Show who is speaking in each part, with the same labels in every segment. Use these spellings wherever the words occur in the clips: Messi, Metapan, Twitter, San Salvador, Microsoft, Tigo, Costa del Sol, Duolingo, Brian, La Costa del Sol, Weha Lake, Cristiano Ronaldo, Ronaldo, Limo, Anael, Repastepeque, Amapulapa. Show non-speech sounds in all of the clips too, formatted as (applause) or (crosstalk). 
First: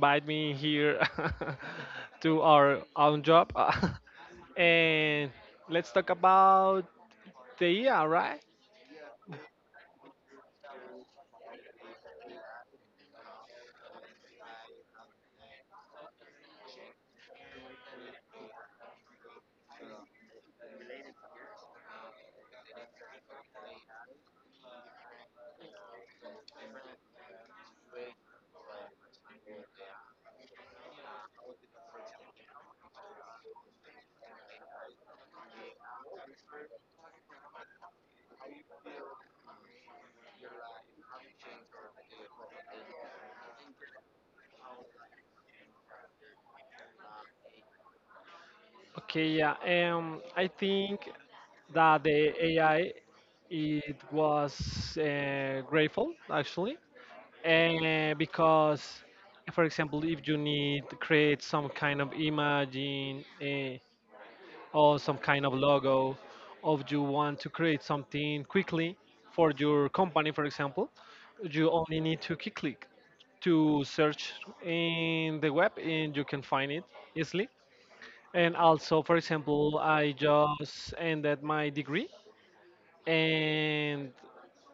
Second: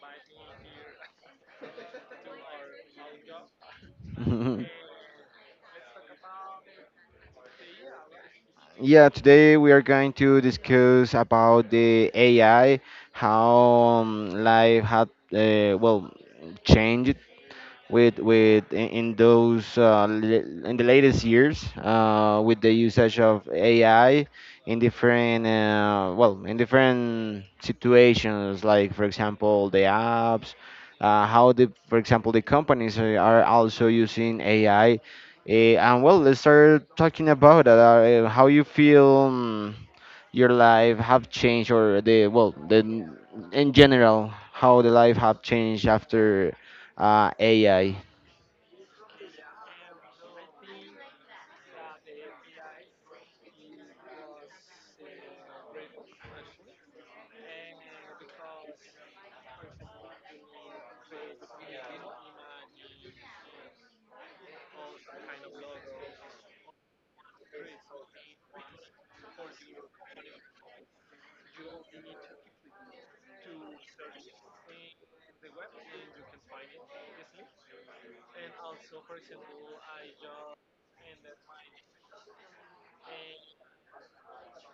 Speaker 1: invite me here (laughs) to our own job. (laughs)
Speaker 2: (laughs)
Speaker 1: And let's talk about the AI, right?
Speaker 2: Yeah, today we are going to discuss about the AI, how life had, uh, well, changed in those in the latest years with the usage of AI in different in different situations like for example the apps, how the for example the companies are also using AI. And well, let's start talking about that, how you feel, your life have changed, or the well the in general how the life have changed after AI.
Speaker 1: Okay, yeah. I think that the AI it was grateful actually, and because, for example, if you need to create some kind of imaging. Or some kind of logo, or you want to create something quickly for your company, for example, you only need to key click to search in the web and you can find it easily. And also, for example, I just ended my degree and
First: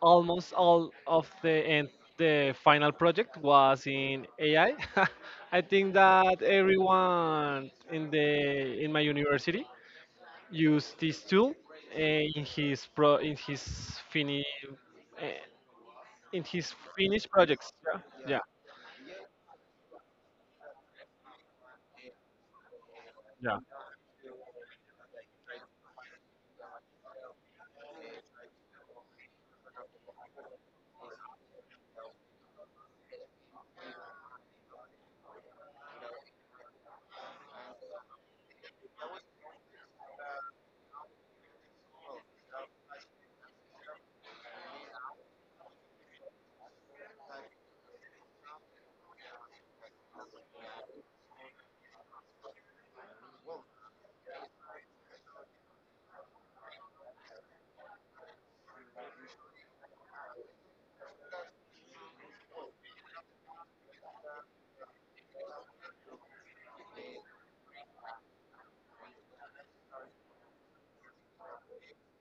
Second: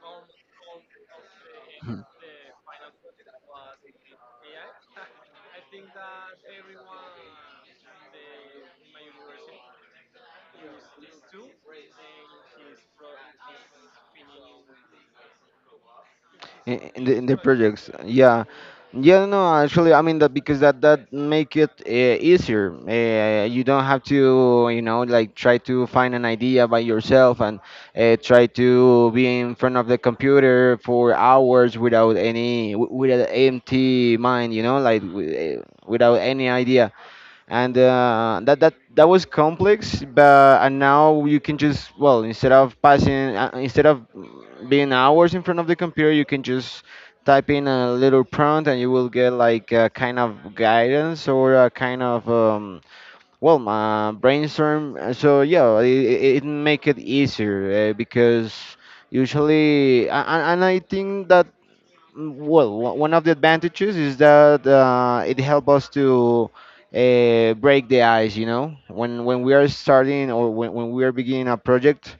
Speaker 1: almost all of the final project was in AI. I (laughs) I think that everyone in the in my university use this tool eh, in his pro in his fini eh, in his
Speaker 2: in, in the in
Speaker 1: finished
Speaker 2: the
Speaker 1: projects.
Speaker 2: projects,
Speaker 1: Yeah, yeah,
Speaker 2: yeah. Yeah, no, actually, I mean that because that make it easier.
Speaker 1: yeah,
Speaker 2: You don't have to, you know, like try to find an idea by yourself, and try to be in front of the computer for hours without any with an empty mind, you know, like without any idea. And that was complex, but and now you can just, well, instead of being hours in front of the computer, you can just type in a little prompt and you will get like a kind of guidance or a kind of brainstorm. So yeah, it make it easier, because usually and I think that well, one of the advantages is that it helps us to break the ice. You know, when we are starting, or when we are beginning a project,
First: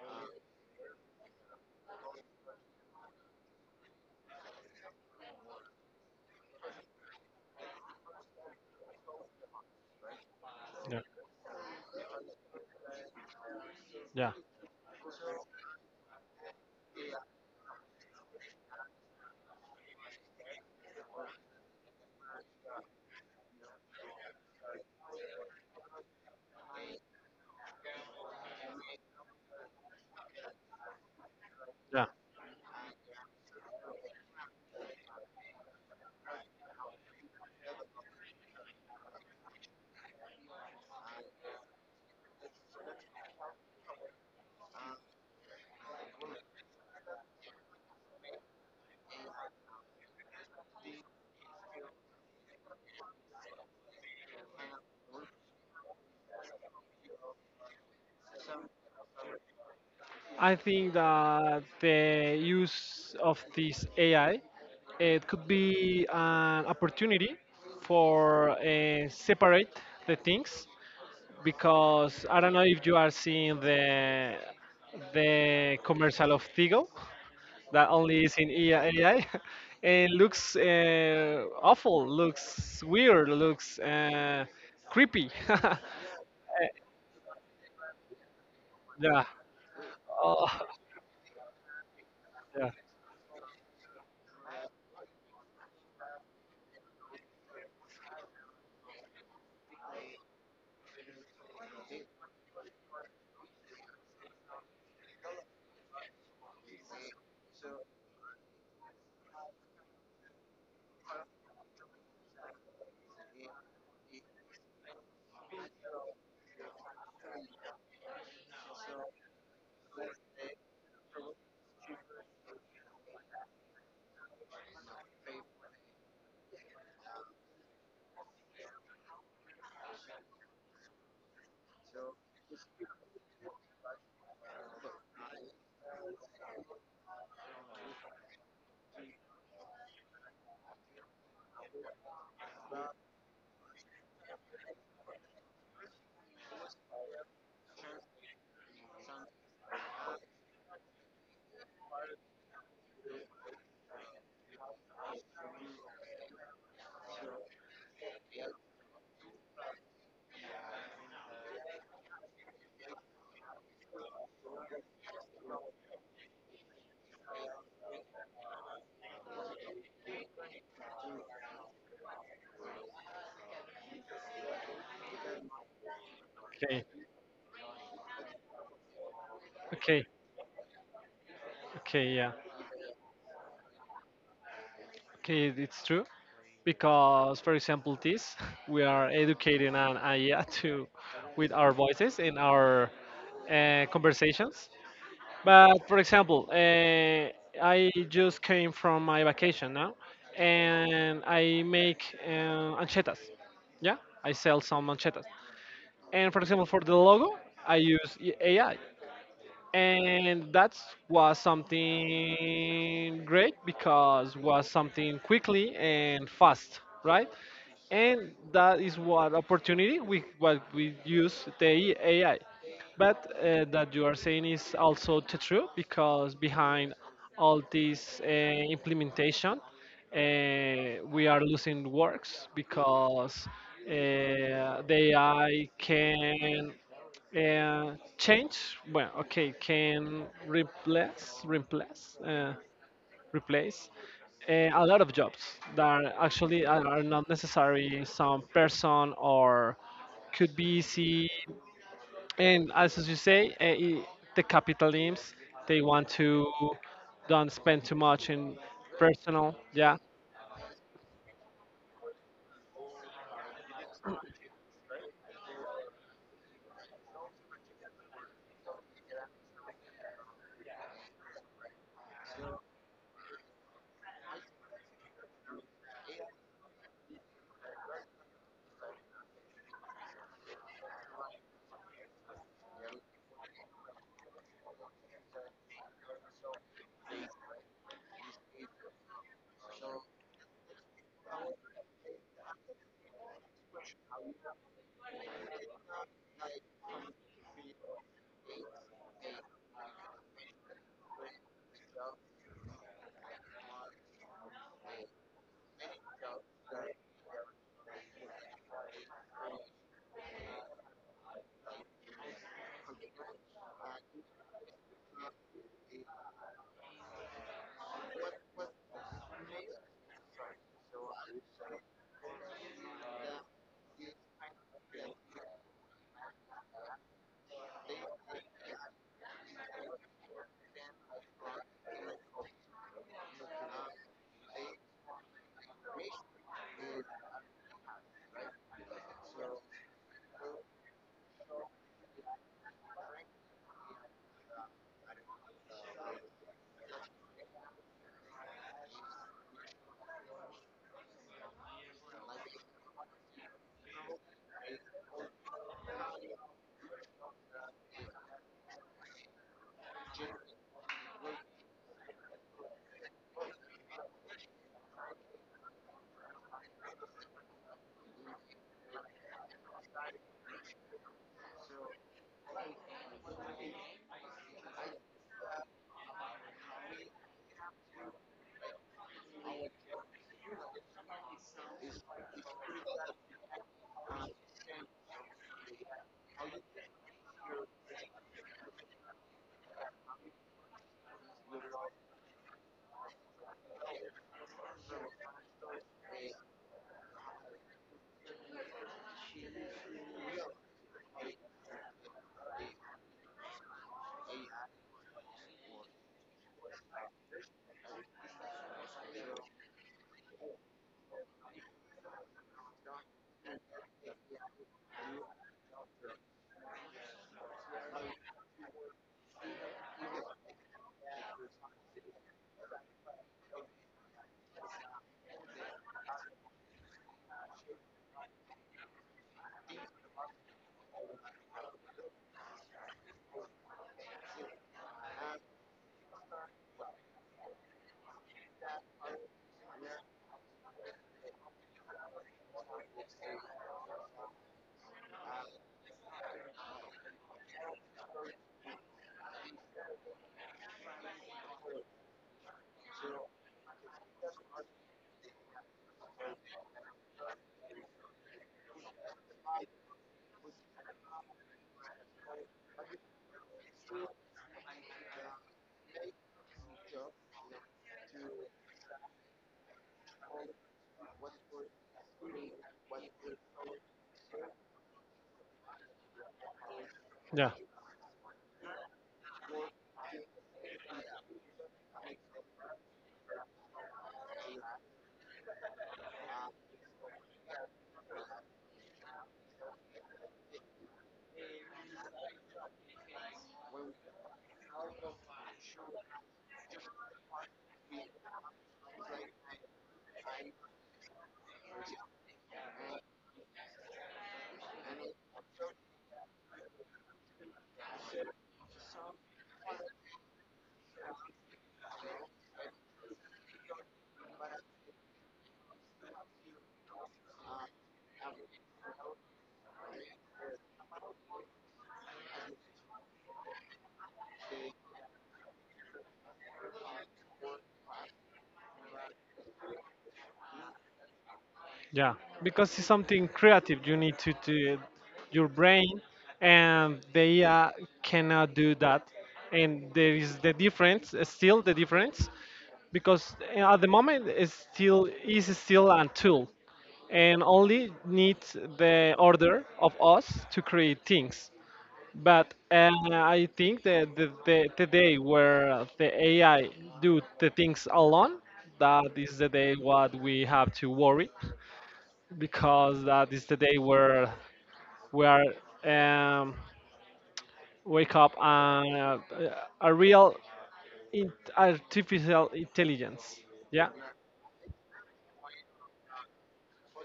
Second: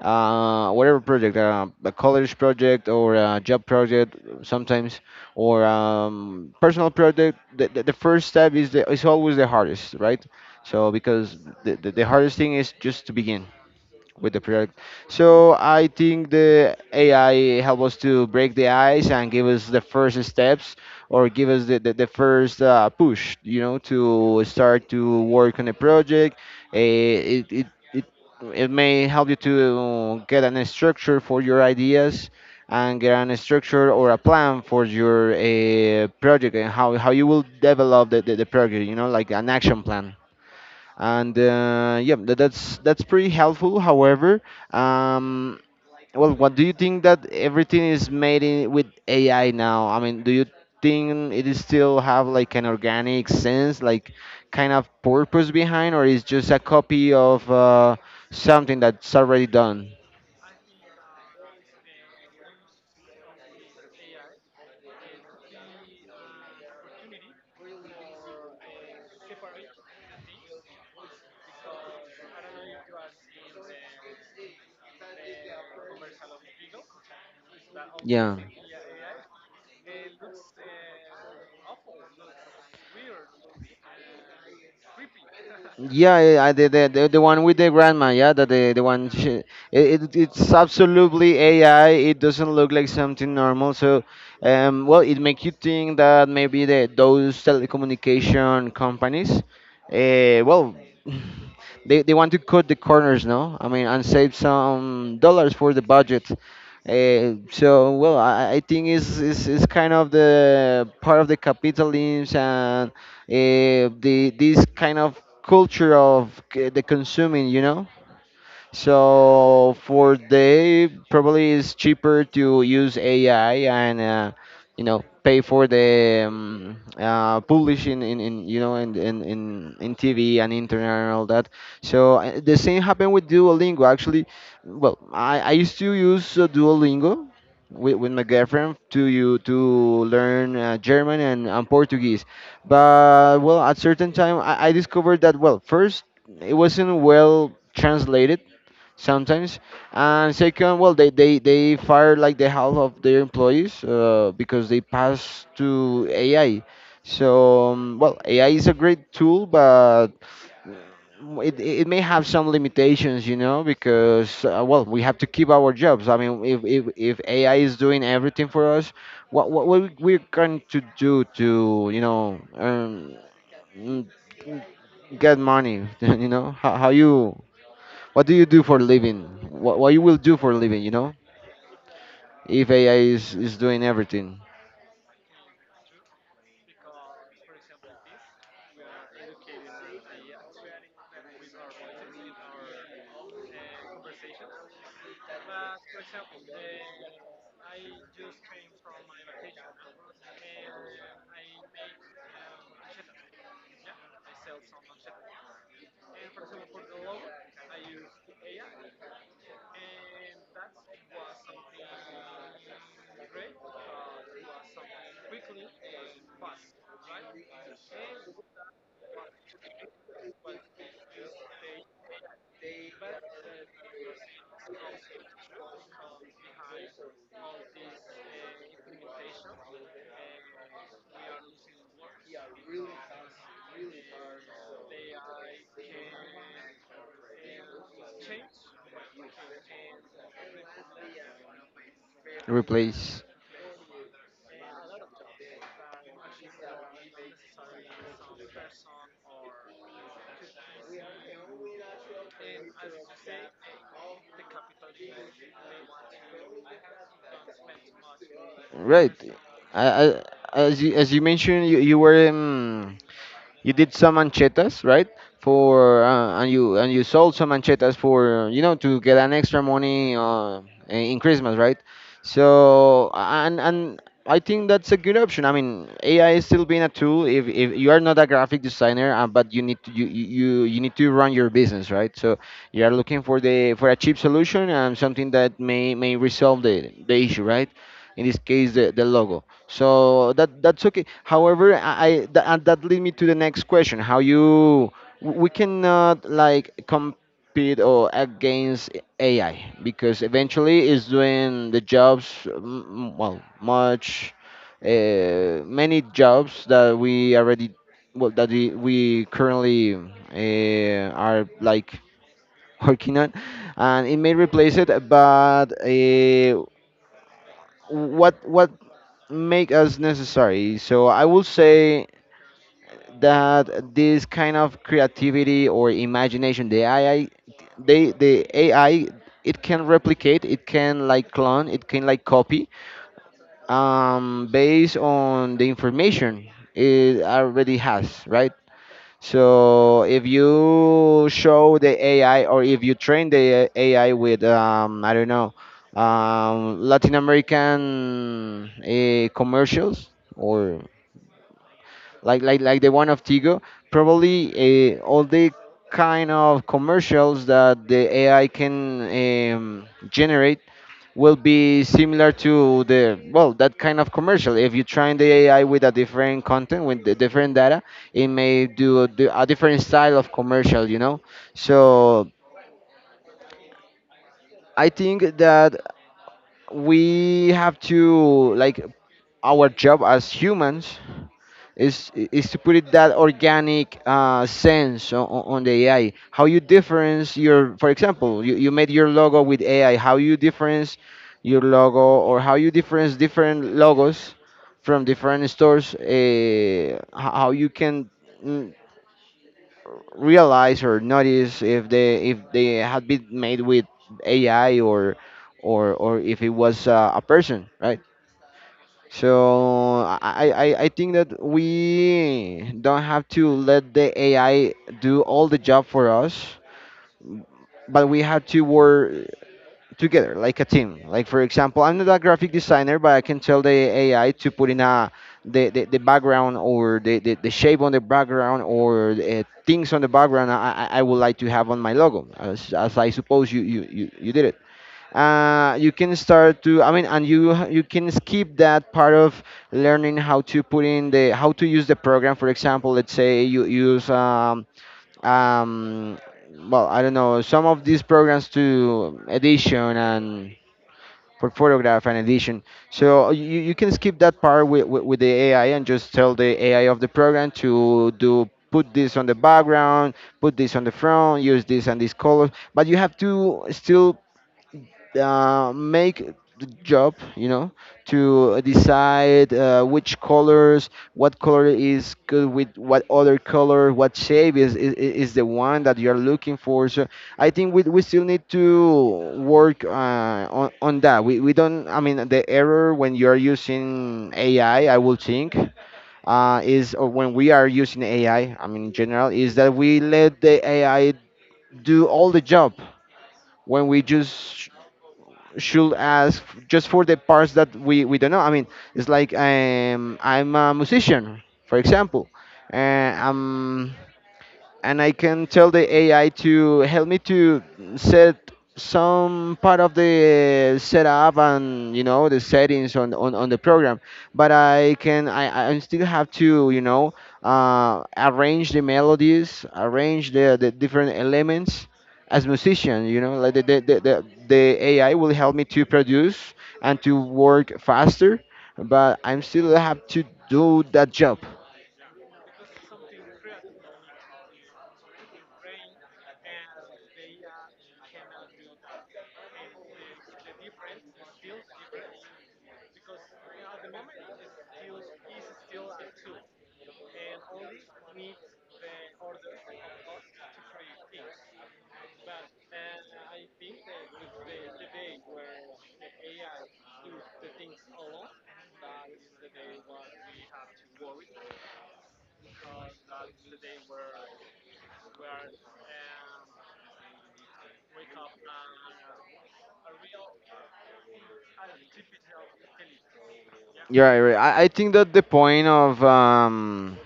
Speaker 2: whatever project, a college project or a job project, sometimes or personal project, the first step is is always the hardest, right? So because the hardest thing is just to begin
Speaker 1: yeah.
Speaker 2: with the project. So I think the AI help us to break the ice and give us the first steps, or give us the first push, you know, to start to work on a project. Uh, it, it, it, it may help you to get an structure for your ideas, and get an structure or a plan for your project, and how you will develop the project, you know, like an action plan. And that's pretty helpful. However, um, well, what do you think that everything is made with AI now? I mean, do you think it is still have like an organic sense, like kind of purpose behind, or is just a copy of something that's already done?
Speaker 1: I think that the use of this AI it could be an opportunity for separate the things, because I don't know if you are seeing the commercial of Tigo that only is
Speaker 2: Yeah.
Speaker 1: in AI. (laughs) It looks awful, looks weird, looks creepy. (laughs)
Speaker 2: Yeah, yeah, the the one with the grandma, yeah, that the one
Speaker 1: Yeah.
Speaker 2: she, it
Speaker 1: Oh,
Speaker 2: it's absolutely AI. It doesn't
Speaker 1: (laughs) yeah.
Speaker 2: look like something normal. So, well, it makes you think that maybe the those telecommunication companies, uh, well, (laughs) they want to cut the corners, no? I mean, and save some dollars for the budget. So well, I think it's kind of the part of the capitalism and the this kind of culture of the consuming, you know. So for they probably it's cheaper to use AI, and you know, pay for the publishing in you know in TV and internet and all that. So the same happened with Duolingo. Actually, well, I used to use Duolingo with my girlfriend to you to learn German and Portuguese. But well, at certain time, I discovered that, well, first, it wasn't well translated sometimes, and second, well, they fire like the half of their employees because they pass to AI. So well, AI is a great tool, but it may have some limitations, you know, because well, we have to keep our jobs. I mean, if AI is doing everything for us, we're going to do to, you know, mm, get money (laughs) you know,
Speaker 1: Okay.
Speaker 2: how you, what do you do for a living? What you
Speaker 1: Okay.
Speaker 2: will do for a living, you know?
Speaker 1: Okay. Yeah.
Speaker 2: If AI is doing everything,
Speaker 1: Okay. It's true. Because, for example, this (laughs) we are educating an AI (laughs) to with our voices in our conversations. But for example, I just came from my vacation now, and I make anchetas. Yeah, I sell some anchetas. And for example, for the logo, I use AI, and that was something great because was something quickly and fast, right? And that is what opportunity we what we use the AI. But that you are saying is also true, because behind all this implementation, uh, we are losing works, because the AI can change. Well, okay, can replace, replace, uh,
Speaker 2: replace.
Speaker 1: replace a lot of jobs that are actually are not necessary. Some person or could be easy. And as you say, the capitalisms, they want to don't spend too much in
Speaker 2: Right.
Speaker 1: personal.
Speaker 2: I,
Speaker 1: Yeah.
Speaker 2: I, as you mentioned, you were you did some anchetas, right? For and you, and you sold some anchetas for, you know, to get an extra money in Christmas, right? So, and I think that's a good option. I mean, AI is still being a tool. If you are not a graphic designer, but you need to, you you need to run your business, right? So you are looking for the, for a cheap solution and something that may resolve the issue, right? In this case, the logo. So that, that's okay. However, and that lead me to the next question: how you, we cannot like compete or against AI, because eventually it's doing the jobs, well, much, many jobs that we already, well that we currently are like (laughs) working on, and it may replace it. But what make as necessary. So I would say that this kind of creativity or imagination, the AI, they, the AI, it can replicate, it can like clone, it can like copy, based on the information it already has, right? So if you show the AI, or if you train the AI with, I don't know, Latin American commercials, or like the one of Tigo, probably all the kind of commercials that the AI can generate will be similar to the, well, that kind of commercial. If you train the AI with a different content with the different data, it may do a different style of commercial. You know, so I think that we have to like our job as humans is to put it that organic sense on the AI. How you difference your, for example, you made your logo with AI. How you difference your logo, or how you difference different logos from different stores. How you can mm, realize or notice if they, if they had been made with AI, or if it was a person, right? So I think that we don't have to let the AI do all the job for us, but we have to work together like a team. Like for example, I'm not a graphic designer, but I can tell the AI to put in a, the background, or the shape on the background, or things on the background I would like to have on my logo, as I suppose you did. You can start to, I mean, and you you can skip that part of learning how to put in the, how to use the program. For example, let's say you use um, well, I don't know, some of these programs to edition and for photograph and edition, so you can skip that part with the AI, and just tell the AI of the program to do, put this on the background, put this on the front, use this and this color, but you have to still make the job, you know, to decide which colors, what color is good with what other color, what shape is the one that you're looking for. So I
Speaker 1: Yeah.
Speaker 2: think we still need to work on that. We don't, I mean, the error when you're using AI, I will think is, or when we are using AI, I mean, in general, is that we let the AI do all the job when we just should ask just for the parts that we don't know. I mean, it's like, I'm a musician, for example, and and I can tell the AI to help me to set some part of the setup and, you know, the settings on on the program, but I still have to, you know, arrange the melodies, arrange the different elements as musician, you know, like the AI will help me to produce and to work faster, but I'm still have to do that job.
Speaker 1: Yeah, because it's something creative. You need to do your brain, and they cannot do that. And there is the difference, still the difference, because at the moment it's still a tool, and only needs the order of us to create things. But I think that the day where the AI do the things alone, that is the day what we have to worry, because that is the day where we are um, wake up and a real in- artificial intelligence. Yeah,
Speaker 2: You're right, right. I think that the point of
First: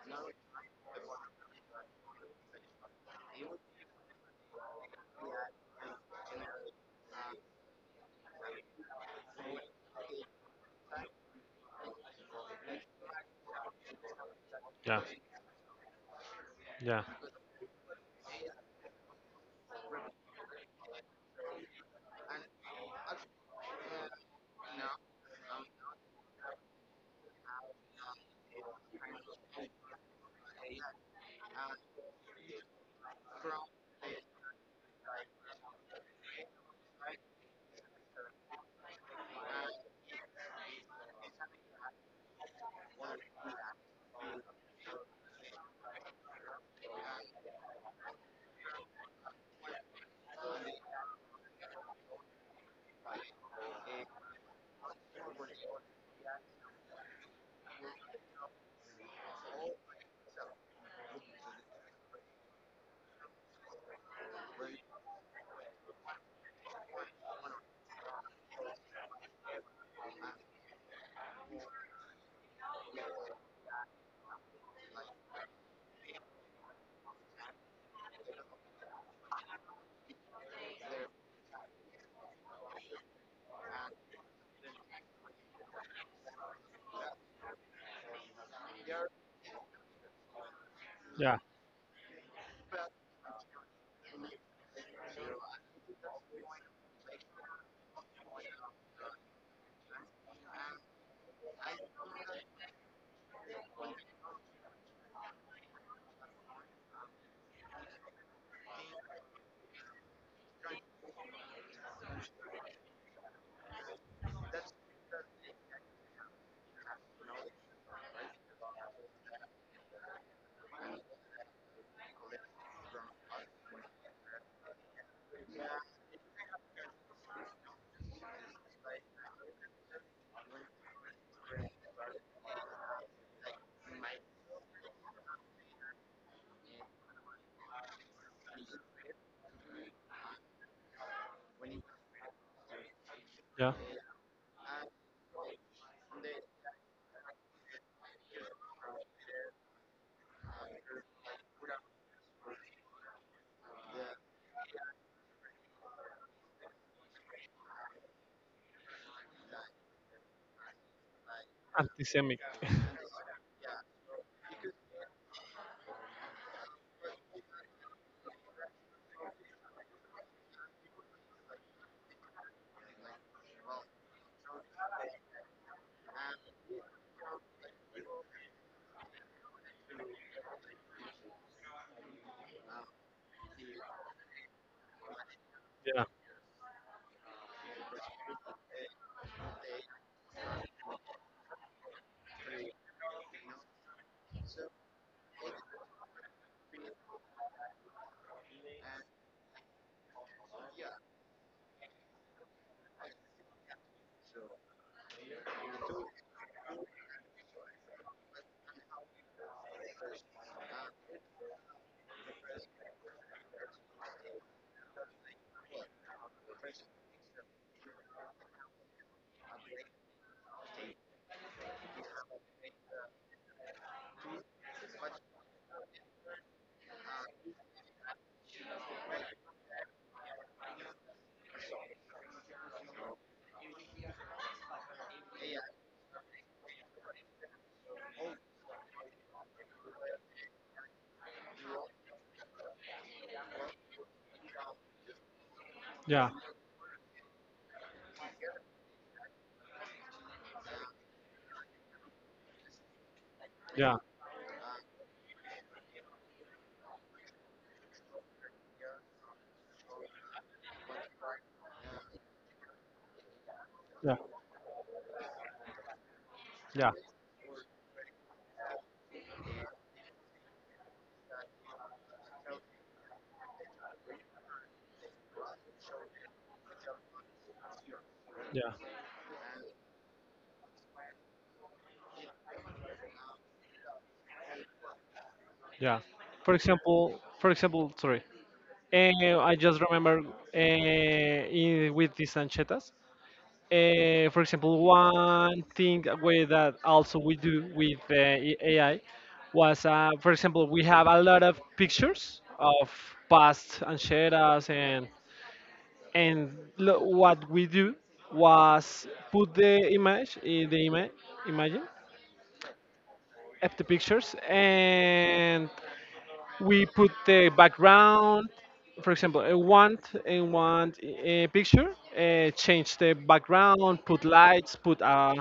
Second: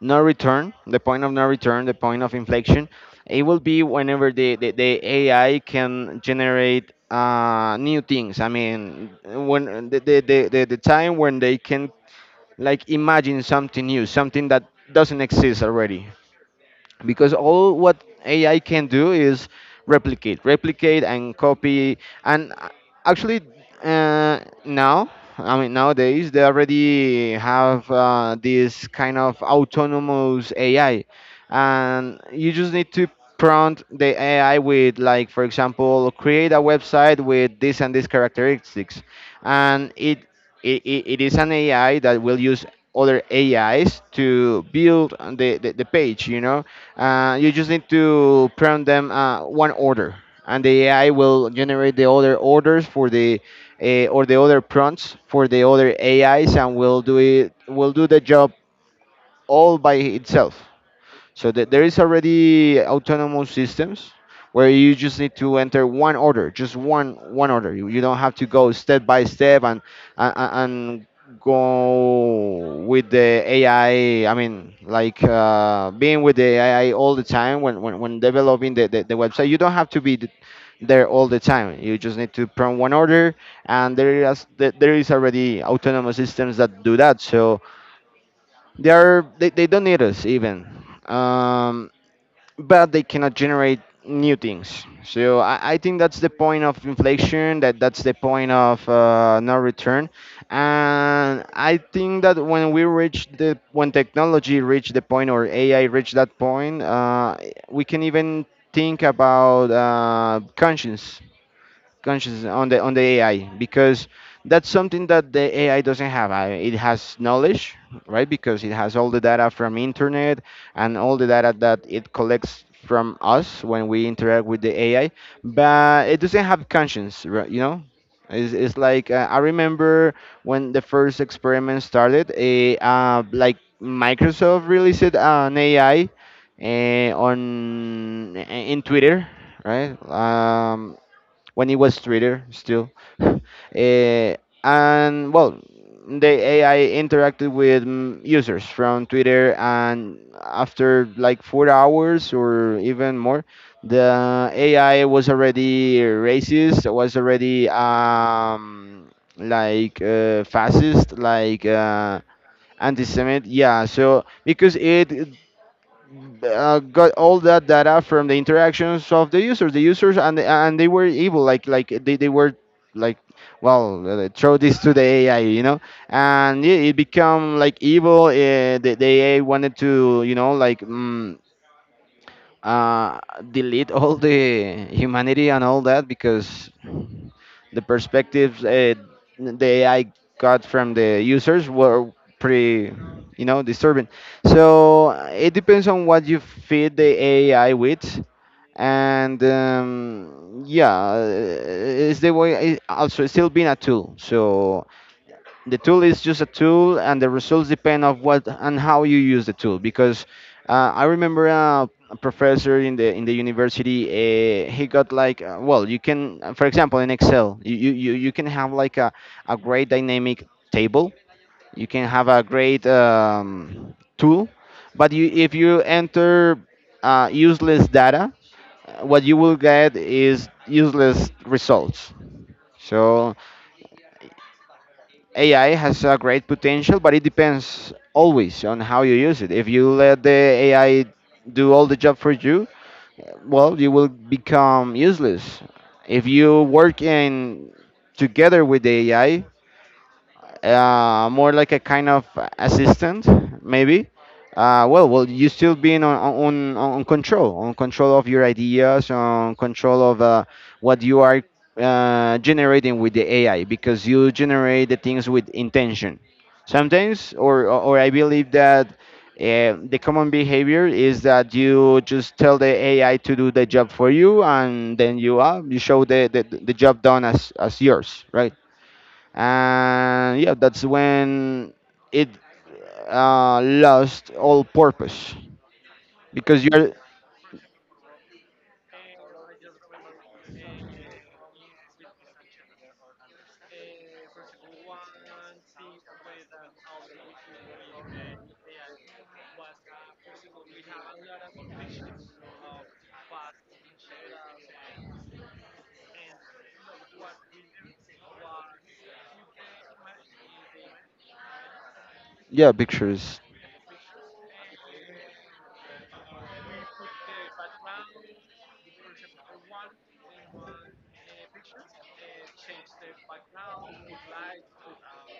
Speaker 2: no return, the point of no return, the point of inflection, it will be whenever the AI can generate new things. I mean, when the time when they can like imagine something new, something that
Speaker 1: yeah,
Speaker 2: doesn't exist already,
Speaker 1: yeah,
Speaker 2: because all what AI can do is replicate, replicate and copy. And uh, actually, Now, I mean, nowadays they already have this kind of autonomous AI, and you just need to prompt the AI with, like, for example, create a website with this and this characteristics, and it is an AI that will use other AIs to build the page, you know. You just need to prompt them one order, and the AI will generate the other orders for the or the other prompts for the other AIs, and will do the job all by itself. So there is already autonomous systems where you just need to enter one order, just one order. You don't have to go step by step and and go with the AI. I mean, like being with the AI all the time when when developing the website. You don't have to be there all the time. You just need to prompt one order, and there is there is already autonomous systems that do that. So they don't need us even.
Speaker 1: yeah,
Speaker 2: Um, but they cannot generate new things. So I think that's the point of inflation. That's the point of no return. And I think that when we reach the when technology reach the point, or AI reach that point, we can even think about conscience conscious on the AI, because that's something that the AI doesn't have. It has knowledge, right? Because it has all the data from internet and all the data that it collects from us when we interact with the AI, but it doesn't have conscience, right? You know. It's like I remember when the first experiment started, a like Microsoft released an AI on in Twitter, right? When it was Twitter still. (laughs)
Speaker 1: yeah.
Speaker 2: Eh, and well, the AI interacted with users from Twitter, and after like 4 hours or even more, the AI was already racist, was already fascist,
Speaker 1: Antisemitic. (laughs)
Speaker 2: anti-Semite. Yeah, so because it got all that data from the interactions of the users, and they were able, like they were like, well, throw this to the AI, you know, and it become like evil. The AI wanted to, you know, like uh, delete all the humanity and all
Speaker 1: Yeah,
Speaker 2: that, because the perspectives the AI got from the users were pretty, you know, disturbing. So it depends on what you feed the AI with, and yeah, it's the way. It also, it's still being a tool. So the tool is just a tool and the results depend of what and how you use the tool. Because I remember a professor in the university, he got like, well, you can, for example in Excel, you can have like a great dynamic table, you can have a great tool, but you if you enter useless data, what you will get is useless results. So AI has a great potential, but it depends always on how you use it. If you let the AI do all the job for you, well, you will become useless. If
Speaker 1: yeah,
Speaker 2: you work in together with the AI, more like a kind of assistant,
Speaker 1: yeah,
Speaker 2: maybe. Well, you still being on control of your ideas, on control of what you are generating with the AI, because
Speaker 1: yeah,
Speaker 2: you generate the things with intention.
Speaker 1: yeah,
Speaker 2: Sometimes, or I believe that the common behavior is that you just tell the AI to do the job for you, and then you you show the job done as yours, right?
Speaker 1: yeah,
Speaker 2: And yeah, that's when it lost all purpose,
Speaker 1: yeah.
Speaker 2: because you're
Speaker 1: For example, sorry. I just remember with these anchetas. For example, one thing that we, that also we do with AI was, for example, we have a lot of pictures of past ancheras, and what we do was put the image in the image, imagine,
Speaker 2: yeah pictures.
Speaker 1: of the pictures, and we put the background, for example a want in one picture, change the background, put lights, put a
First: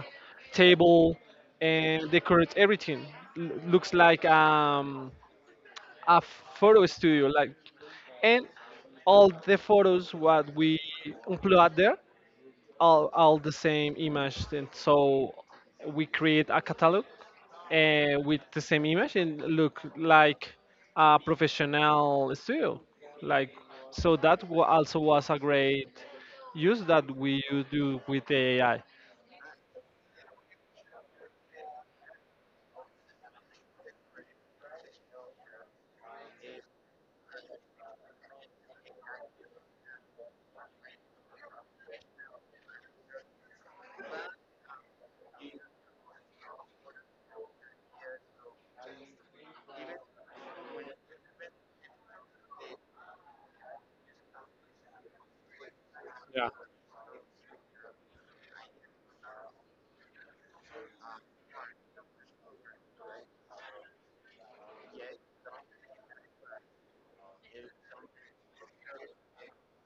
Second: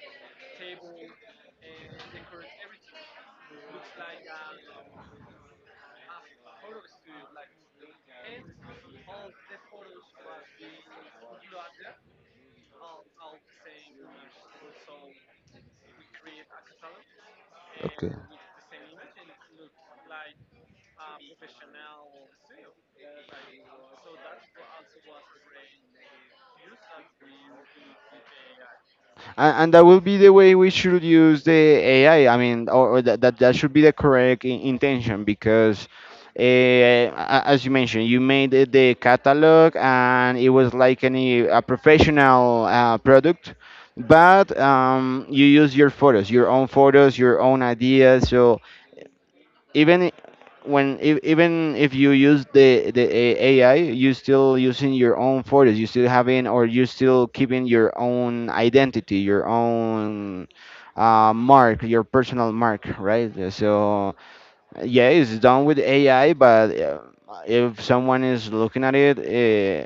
Speaker 1: table and decorate everything. Looks like a photo studio like, and all the photos what we upload there all the same image, and so we create a catalog
Speaker 2: Okay.
Speaker 1: with the same image and look like a professional studio like. So that also was a great use that we do with the AI.
Speaker 2: And that will be the way we should use the AI. I mean, or that that should be the correct intention, because uh, as you mentioned, you made the catalog and it was like any a professional product, but you use your photos, your own ideas. So even even if you use AI, you still using your own photos. You still having,
Speaker 1: Yeah,
Speaker 2: or you still keeping your own identity, your own mark, your personal mark, right? So yeah, it's done with AI, but if someone is looking at it,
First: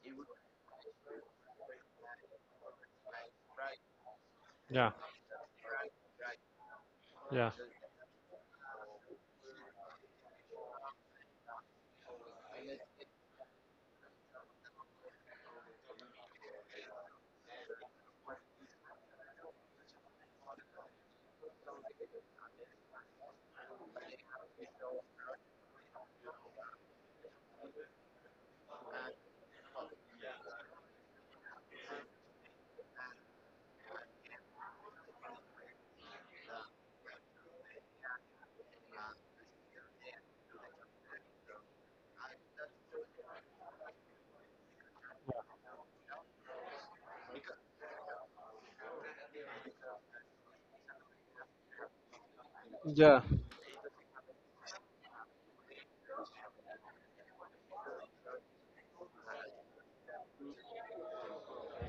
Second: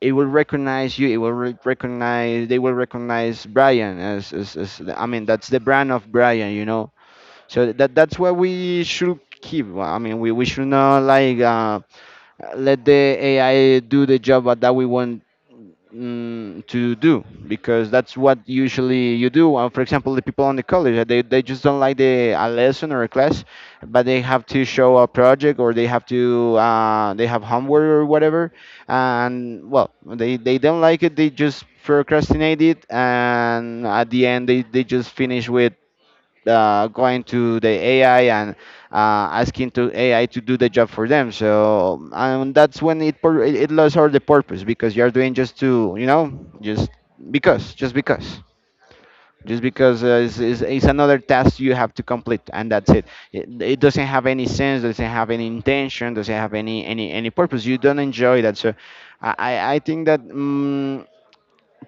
Speaker 2: it will recognize you. It will recognize. They will recognize Brian as
Speaker 1: yeah,
Speaker 2: the— I mean, that's the brand of Brian, you know.
Speaker 1: yeah,
Speaker 2: So that that's what we should keep. Well, I mean, we should not like let the AI do the job what that we want to do, because that's what usually you do. For example, the people on the college, they just don't like the a lesson or a class, but they have to show a project, or they have to they have homework or whatever, and well they don't like it. They just procrastinate it, and at the end they just finish with going to the AI and asking to AI to do the job for them. So and that's when it it lost all the purpose, because you're doing just to, you know, just because just because it's, it's another task you have to complete and that's it.
Speaker 1: yeah.
Speaker 2: It doesn't have any sense, doesn't have any intention, doesn't have any any purpose, you don't enjoy that. So I I think that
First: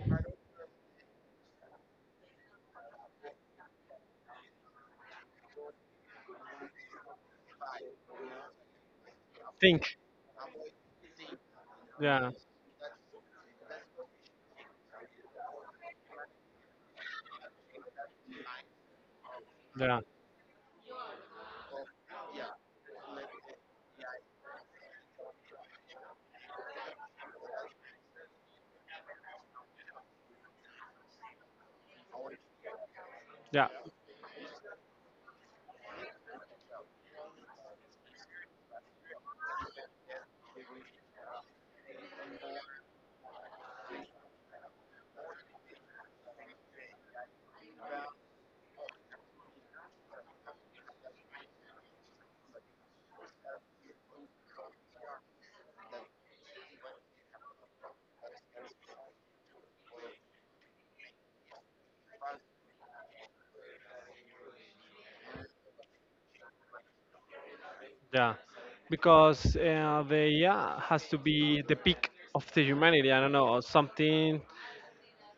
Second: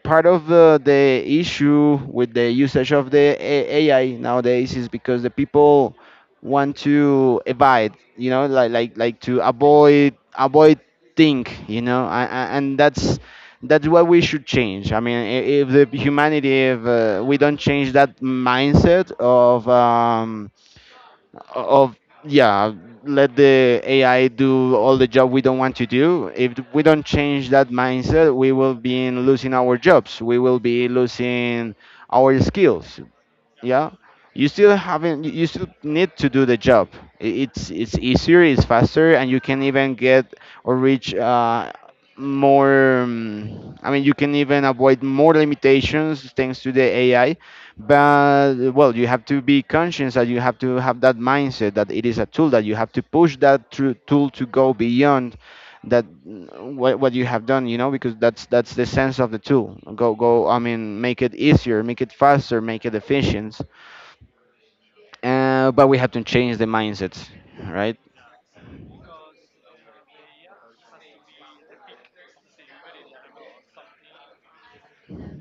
Speaker 2: part of the issue with the usage of the AI nowadays is because the people want to evade, you know, like to
Speaker 1: Think.
Speaker 2: avoid, think, you know,
Speaker 1: Yeah,
Speaker 2: and that's what we should change. I mean, if the humanity, if we don't change that mindset of
Speaker 1: yeah,
Speaker 2: of yeah, let the AI do all the job we don't want to do, if we don't change that mindset, we will be in losing our jobs, we will be losing our skills.
Speaker 1: yeah,
Speaker 2: Yeah, you still haven't, you still need to do the job. It's easier, it's faster, and you can even get or reach more I mean, you can even avoid more limitations thanks to the AI, but well, you have to be conscious that you have to have that mindset that it is a tool, that you have to push that tool to go beyond that what you have done, you know, because that's the sense of the tool. Go go I mean, make it easier, make it faster, make it efficient. But we have to change the mindsets, right?
Speaker 1: yeah, because the AI has to be the peak of the humanity, I don't know, or something,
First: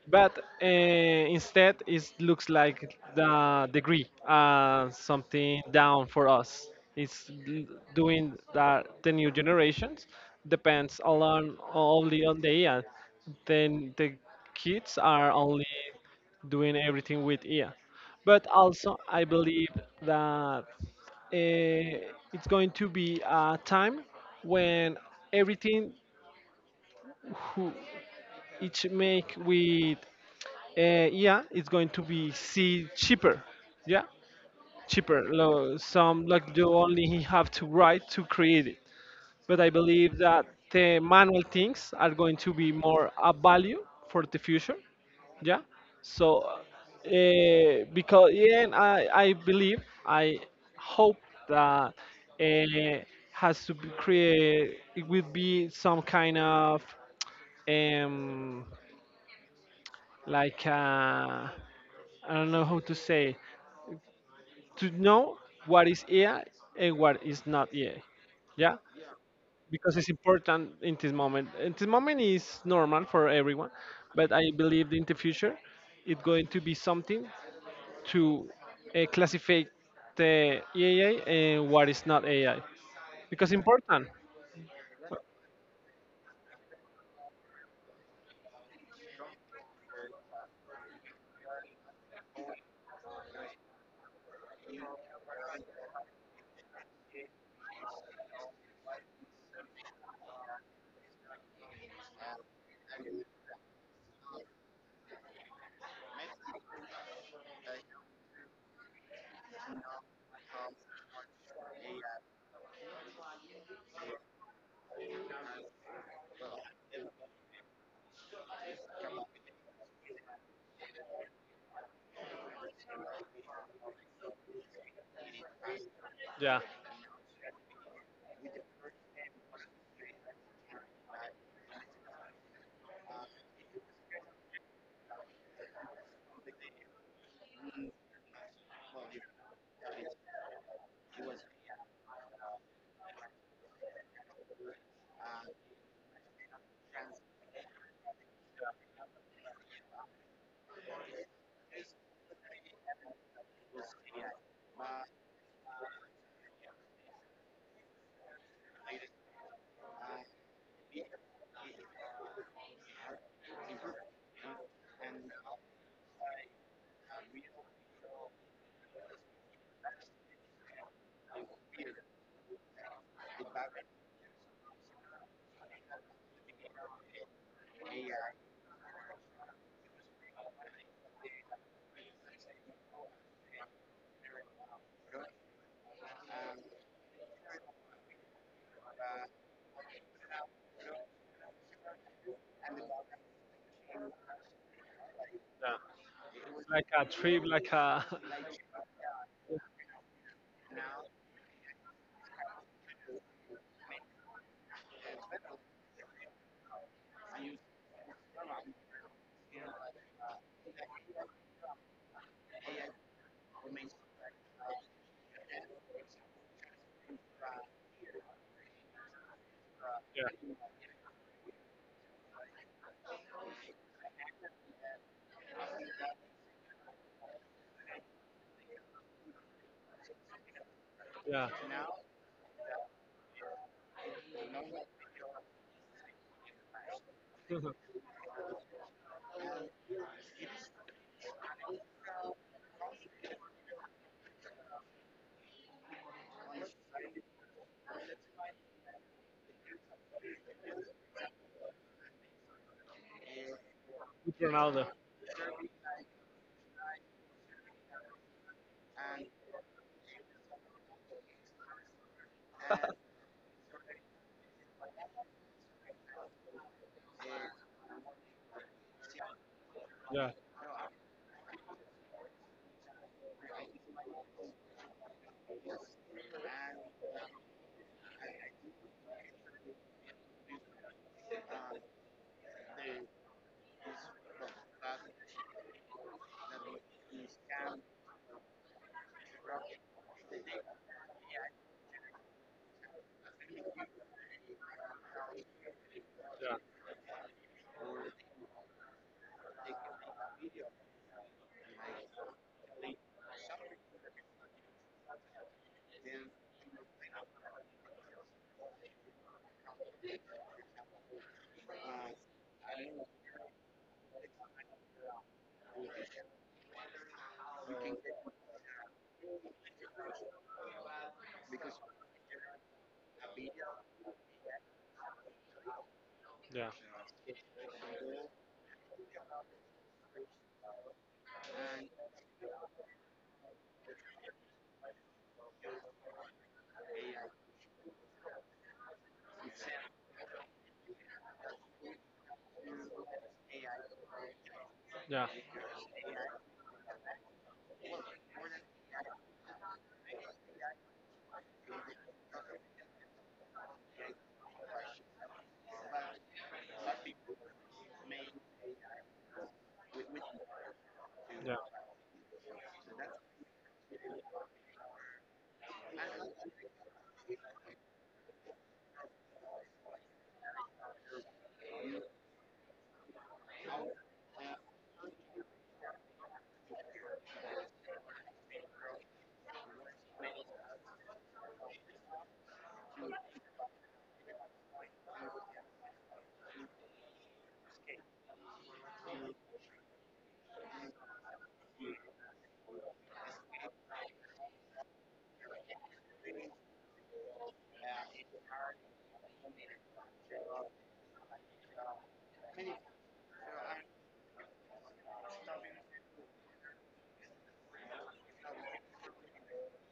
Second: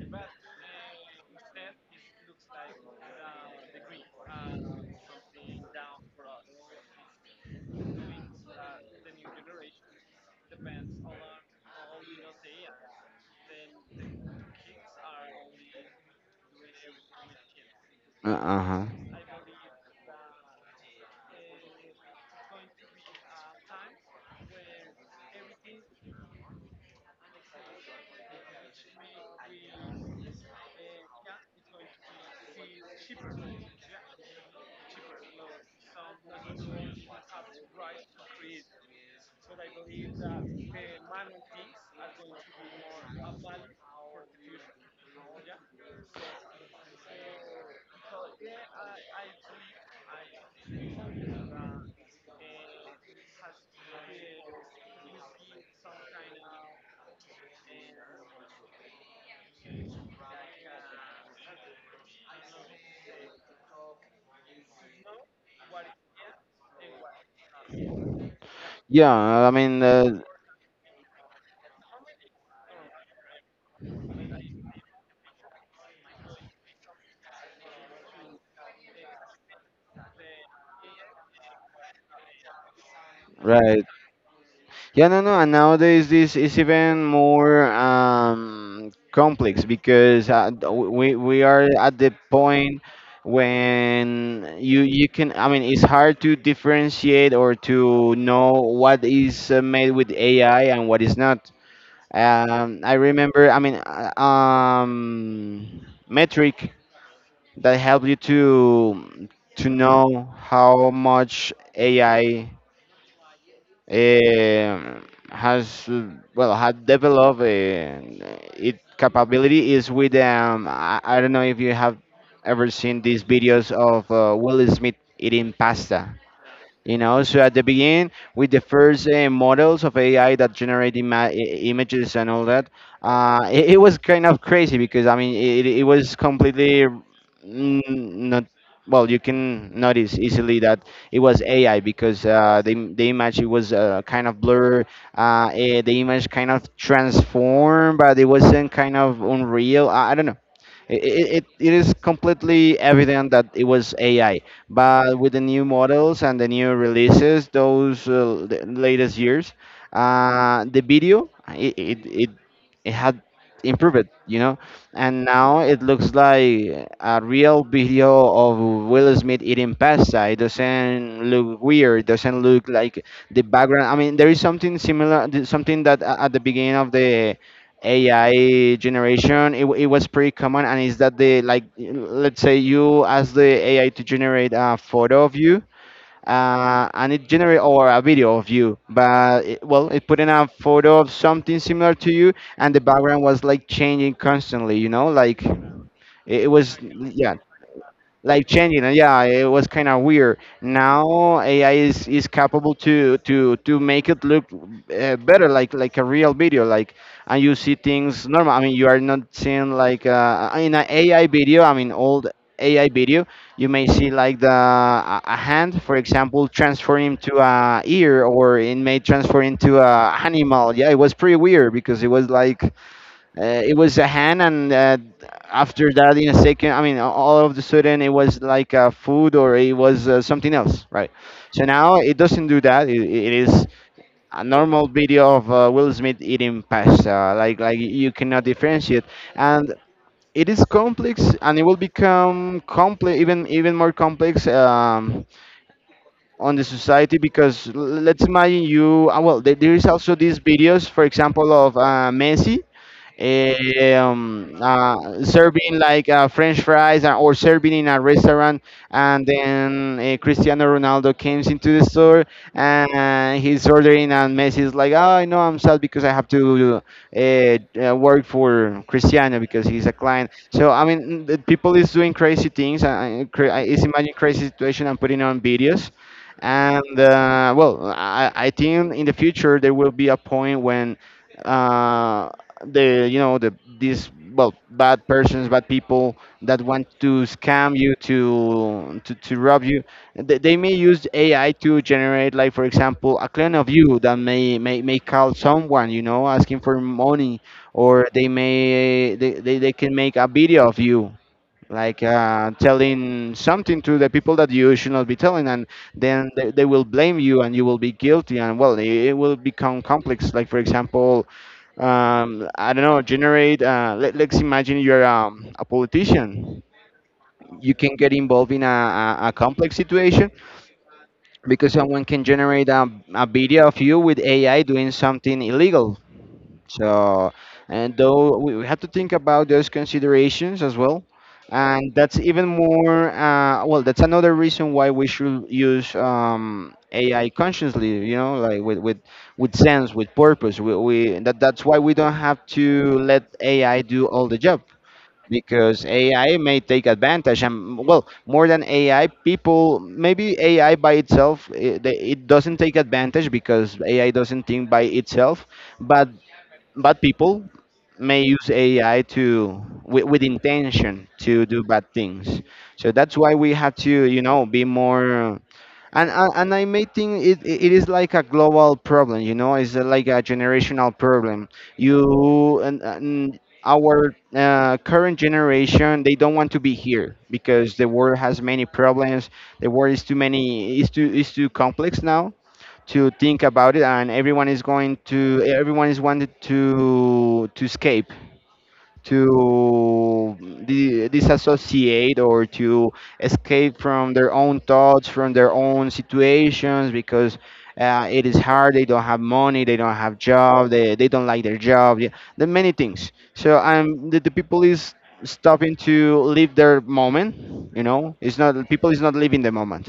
Speaker 1: but instead it looks like the degree something down for us. it's l- Doing that the new generations depends a lot only on the AI, then the kids are only doing everything with AI.
Speaker 2: Uh
Speaker 1: But
Speaker 2: huh.
Speaker 1: also I believe that it's going to be a time when everything who each make with yeah, it's going to be see cheaper. Yeah, cheaper. Some like you only have to write to create it. But I believe that the manual things are going to be more a value for the future. Yeah. So, because yeah, and I believe, I hope that uh, has to be create. It will be some kind of um like I don't know how to say to know what is AI and what is not AI. Yeah,
Speaker 2: Yeah, I mean,
Speaker 1: because it's important in this moment. In this moment is normal for everyone, but I believe in the future it's going to be something to classify the AI and what is not AI because
Speaker 2: right.
Speaker 1: important.
Speaker 2: Yeah, no, no. And nowadays, this is even more complex, because we are at the point when you can. I mean, it's hard to differentiate or to know what is made with AI and what is not. I remember. I mean, metric that help you to know how much AI has well has developed its capability is with I don't know if you have ever seen these videos of Will Smith eating pasta.
Speaker 1: Yeah,
Speaker 2: You know, so at the beginning, with the first models of AI that generate images and all that, it, it was kind of crazy, because I mean, it was completely not, well, you can notice easily that it was AI, because the image it was kind of blur. The image kind of transformed, but it wasn't kind of unreal. I don't know, it is completely evident that it was AI, but with the new models and the new releases, those the latest years, the video it had improved, you know, and now it looks like a real video of Will Smith eating pasta. It doesn't look weird. Doesn't look like the background. I mean, there is something similar, something that at the beginning of the AI generation, it was pretty common, and is that the like, let's say you ask the AI to generate a photo of you, and it generate or a video of you, but it, well, it put in a photo of something similar to you, and the background was like changing constantly, like
Speaker 1: yeah, like a
Speaker 2: yeah,
Speaker 1: trip, like a
Speaker 2: life
Speaker 1: (laughs)
Speaker 2: changing. And yeah, it was kind of weird. Now ai is capable to make it look better, like a real video, like and you see things normal. I mean, you are not seeing like in an ai video, I mean old ai video, you may see like the a hand for example transform into a ear, or it may transfer into a
Speaker 1: yeah,
Speaker 2: animal. Yeah, it was pretty weird because it was like it was a hand, and after that, in a second, I mean, all of the sudden, it was like food or it was something else, right?
Speaker 1: yeah,
Speaker 2: So now it doesn't do that. It is a normal video of Will Smith eating pasta. Like you cannot differentiate, and it is complex, and it will become complex, even more complex on the society because let's imagine you. Well, there is also these videos, for example, of Messi.
Speaker 1: with Ronaldo.
Speaker 2: Serving like French fries or serving in a restaurant, and then Cristiano Ronaldo comes into the store, and he's ordering, and Messi's like, "Oh, I know I'm sad because I have to work for Cristiano because he's a
Speaker 1: Yeah,
Speaker 2: client." So I mean, the people is doing crazy things. Is imagining crazy situation and putting on videos. And well, I think in the future there will be a point when uh, the you know the these, well, bad persons, bad people that want to scam you to rob you. They may use ai to generate, like for example, a clone of you that may call someone you know
Speaker 1: yeah,
Speaker 2: asking for money, or they may they can make a video of you, like telling something to the people that you should not be telling. And then they will blame you and you will be guilty. And well, it will become complex, like for example I don't know, generate. Let's imagine you're a politician. You can get involved in a, a complex situation because someone can generate a video of you with AI doing something illegal.
Speaker 1: yeah,
Speaker 2: So, and though we have to think about those considerations as well. And that's even more, well, that's another reason why we should use AI consciously, you know, like with sense, with purpose. That's why we don't have to let AI do all the job
Speaker 1: yeah,
Speaker 2: because AI may take advantage. And well, more than AI, people, maybe AI by itself, it doesn't take advantage because AI doesn't think by itself. But bad people may use AI to, with intention to
Speaker 1: yeah,
Speaker 2: do bad things. So that's why we have to, you know, be more. And I may think it is like a global problem. You know, it's like a generational problem. You and. Our current generation, they don't want to be here because the world has many problems. The world is too many is too complex now to think about it. And everyone is wanted to escape, to disassociate, or to escape from their own thoughts, from their own situations, because it is hard. They don't have money. They don't have job. They don't like their job. Yeah, the many things. So I'm the people is stopping to live their moment. You know, it's not, people is not living the moment,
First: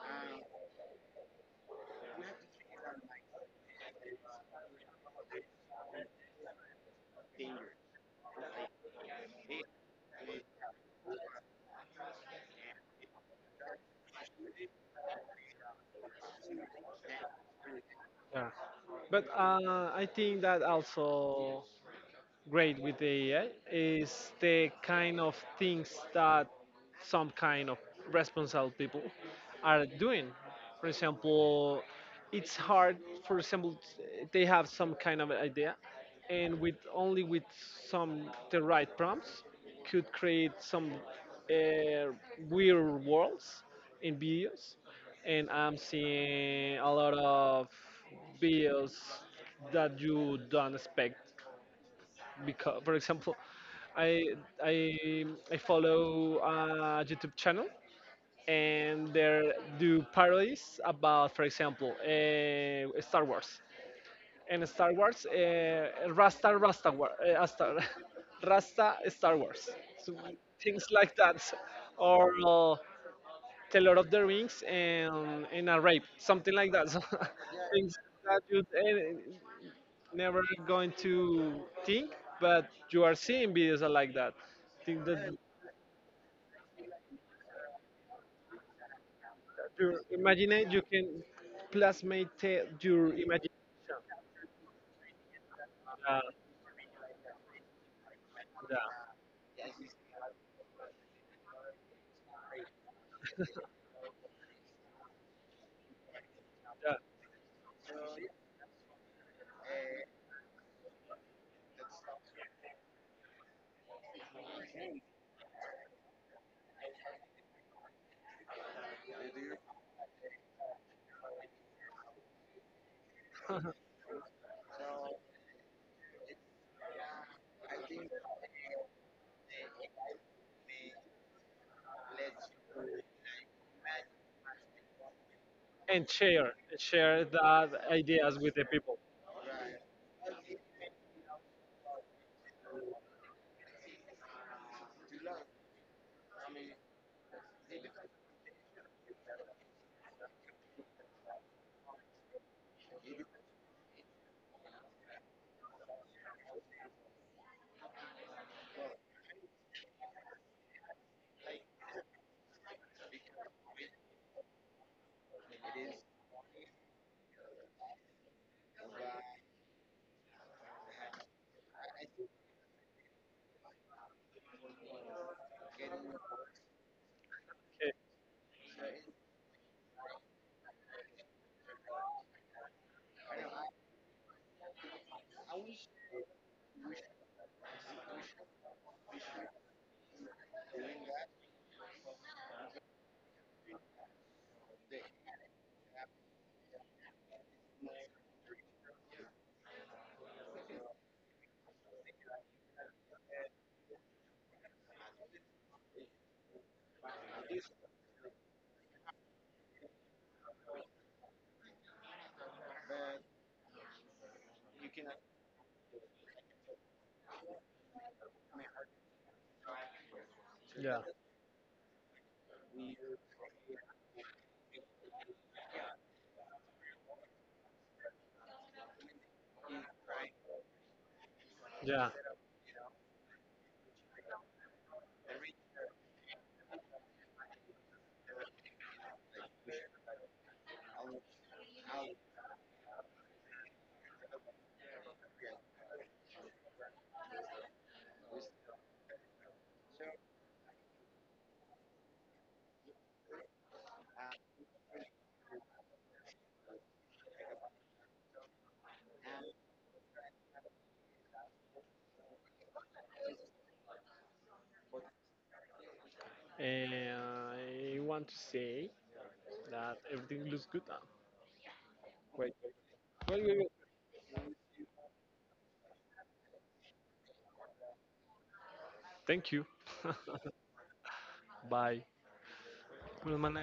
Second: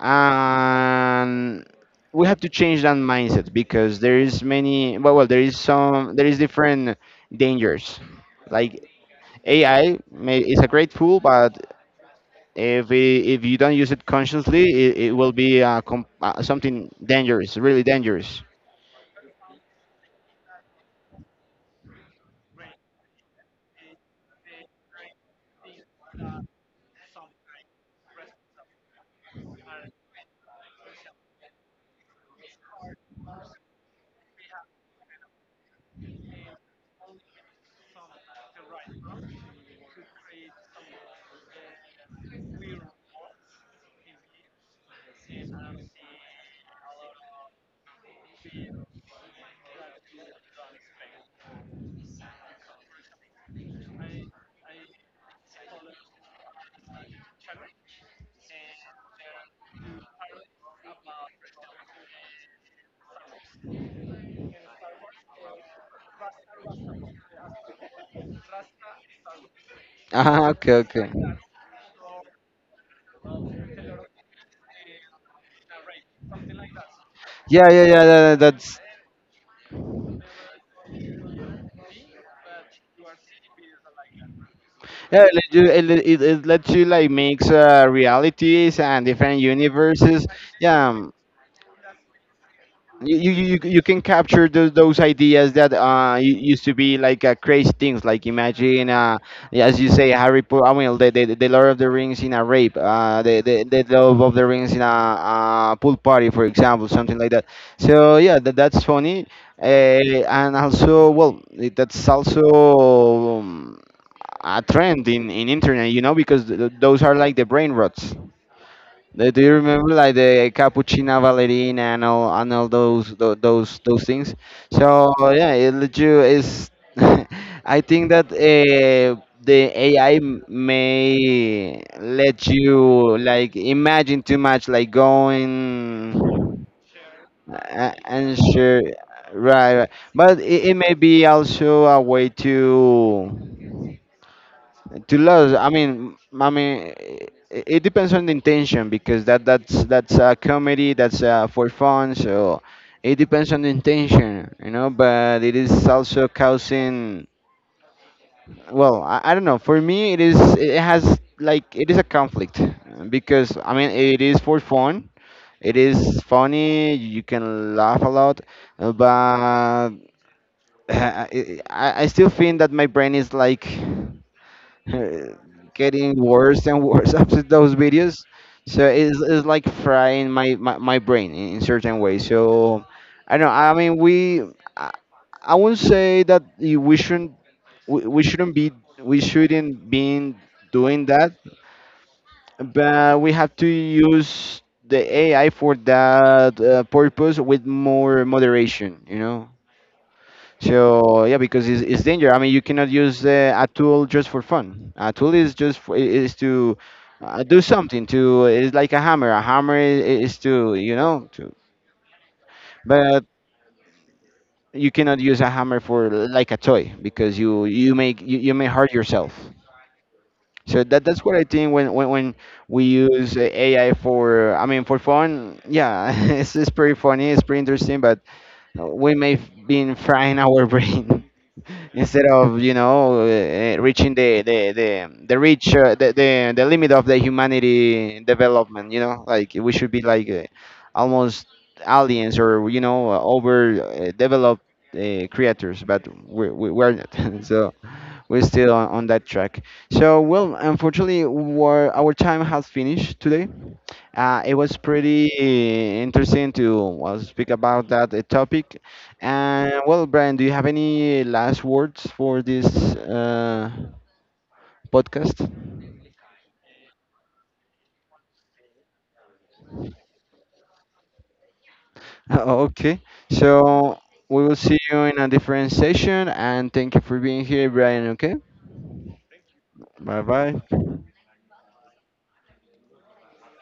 Speaker 2: and we have to change that mindset. Because there is many. Well, well, there is some. There is different dangers, like AI may, is a great tool, but if you don't use it consciously, it will be something dangerous, really dangerous.
Speaker 1: yeah. But I think that also great with the AI is the kind of things that some kind of responsible people are doing. For example, it's hard. For example, they have some kind of idea, and with only with some the right prompts, could create some uh, weird worlds in videos. And I'm seeing a lot of videos that you don't expect because for example i i I follow a YouTube channel and they do parodies about, for example, Star Wars and Star Wars rasta rasta War- uh, Asta- (laughs) rasta Star Wars, so
Speaker 2: Ah, okay,
Speaker 1: things
Speaker 2: okay.
Speaker 1: like that. Or the Lord of the Rings and a rape, something like that. So
Speaker 2: Yeah,
Speaker 1: (laughs)
Speaker 2: yeah,
Speaker 1: things
Speaker 2: yeah. That,
Speaker 1: that you
Speaker 2: that's
Speaker 1: never going to think, but you are seeing videos that like that. Think
Speaker 2: yeah.
Speaker 1: that
Speaker 2: It lets you like mix realities and different
Speaker 1: your
Speaker 2: universes.
Speaker 1: imagine you can
Speaker 2: Yeah,
Speaker 1: plasmate your
Speaker 2: you you
Speaker 1: imagine
Speaker 2: you you can capture those ideas that
Speaker 1: uh,
Speaker 2: used to be like crazy things, like
Speaker 1: yeah,
Speaker 2: imagine uh, yeah, as you say, Harry Potter, I mean, the Lord of the Rings in a rape, the Lord of the Rings in a pool party, for example,
Speaker 1: yeah,
Speaker 2: something like that. So yeah, that's funny. Uh, and also, well, that's also a trend in internet, you know, because those are like the brain rots. Uh, do you remember like the cappuccina, Ballerina and all, and all those tho- those things? So yeah, it let you is. (laughs) I think that the AI may let you like imagine too much, like
Speaker 1: and share,
Speaker 2: going
Speaker 1: and share that
Speaker 2: and
Speaker 1: ideas with the
Speaker 2: sure,
Speaker 1: people.
Speaker 2: right, right. But it may be also a way to love. I mean it depends on the intention because that's a comedy, that's for fun. So it depends on the intention, you know, but it is also causing, well, I don't know. For me, it is, it has like, it is a conflict, because I mean it is for fun, it is funny, you can laugh a lot, but (laughs) I, I still think that my brain is like (laughs) getting worse and worse (laughs) after those videos. So it's like frying my brain in certain ways. So I don't know. I mean, I, I wouldn't say that we shouldn't be, we shouldn't be doing that, but we have to use the AI for that purpose with more moderation. You know. So yeah, because it's danger. I mean, you cannot use a tool just for fun. A tool is just for, is to do something. To, it's like a hammer. A hammer is to, you know, to. But you cannot use a hammer for like a toy, because you may hurt yourself. So
Speaker 1: Yeah,
Speaker 2: that's what I think when when we use AI for, I mean, for fun. Yeah, (laughs) it's pretty funny. It's pretty interesting, but we may been frying our (laughs) brain.
Speaker 1: yeah.
Speaker 2: Instead of, you know, reaching the limit of the humanity development, you know, like we should be like almost aliens, or you know, over, developed creators, but we're not (laughs) so we're still on that track. So, well, unfortunately, we, our time has finished today. Uh, it was pretty interesting to, well, speak about that topic. And well, Brian, do you have any last words for this uh, podcast? (laughs)
Speaker 1: And I want to say that everything looks good now. Wait,
Speaker 2: Okay,
Speaker 1: wait, wait, wait.
Speaker 2: so we will see you in a different session, and thank you for being here, Brian. Okay,
Speaker 1: Thank you.
Speaker 2: bye bye.
Speaker 1: Well, man,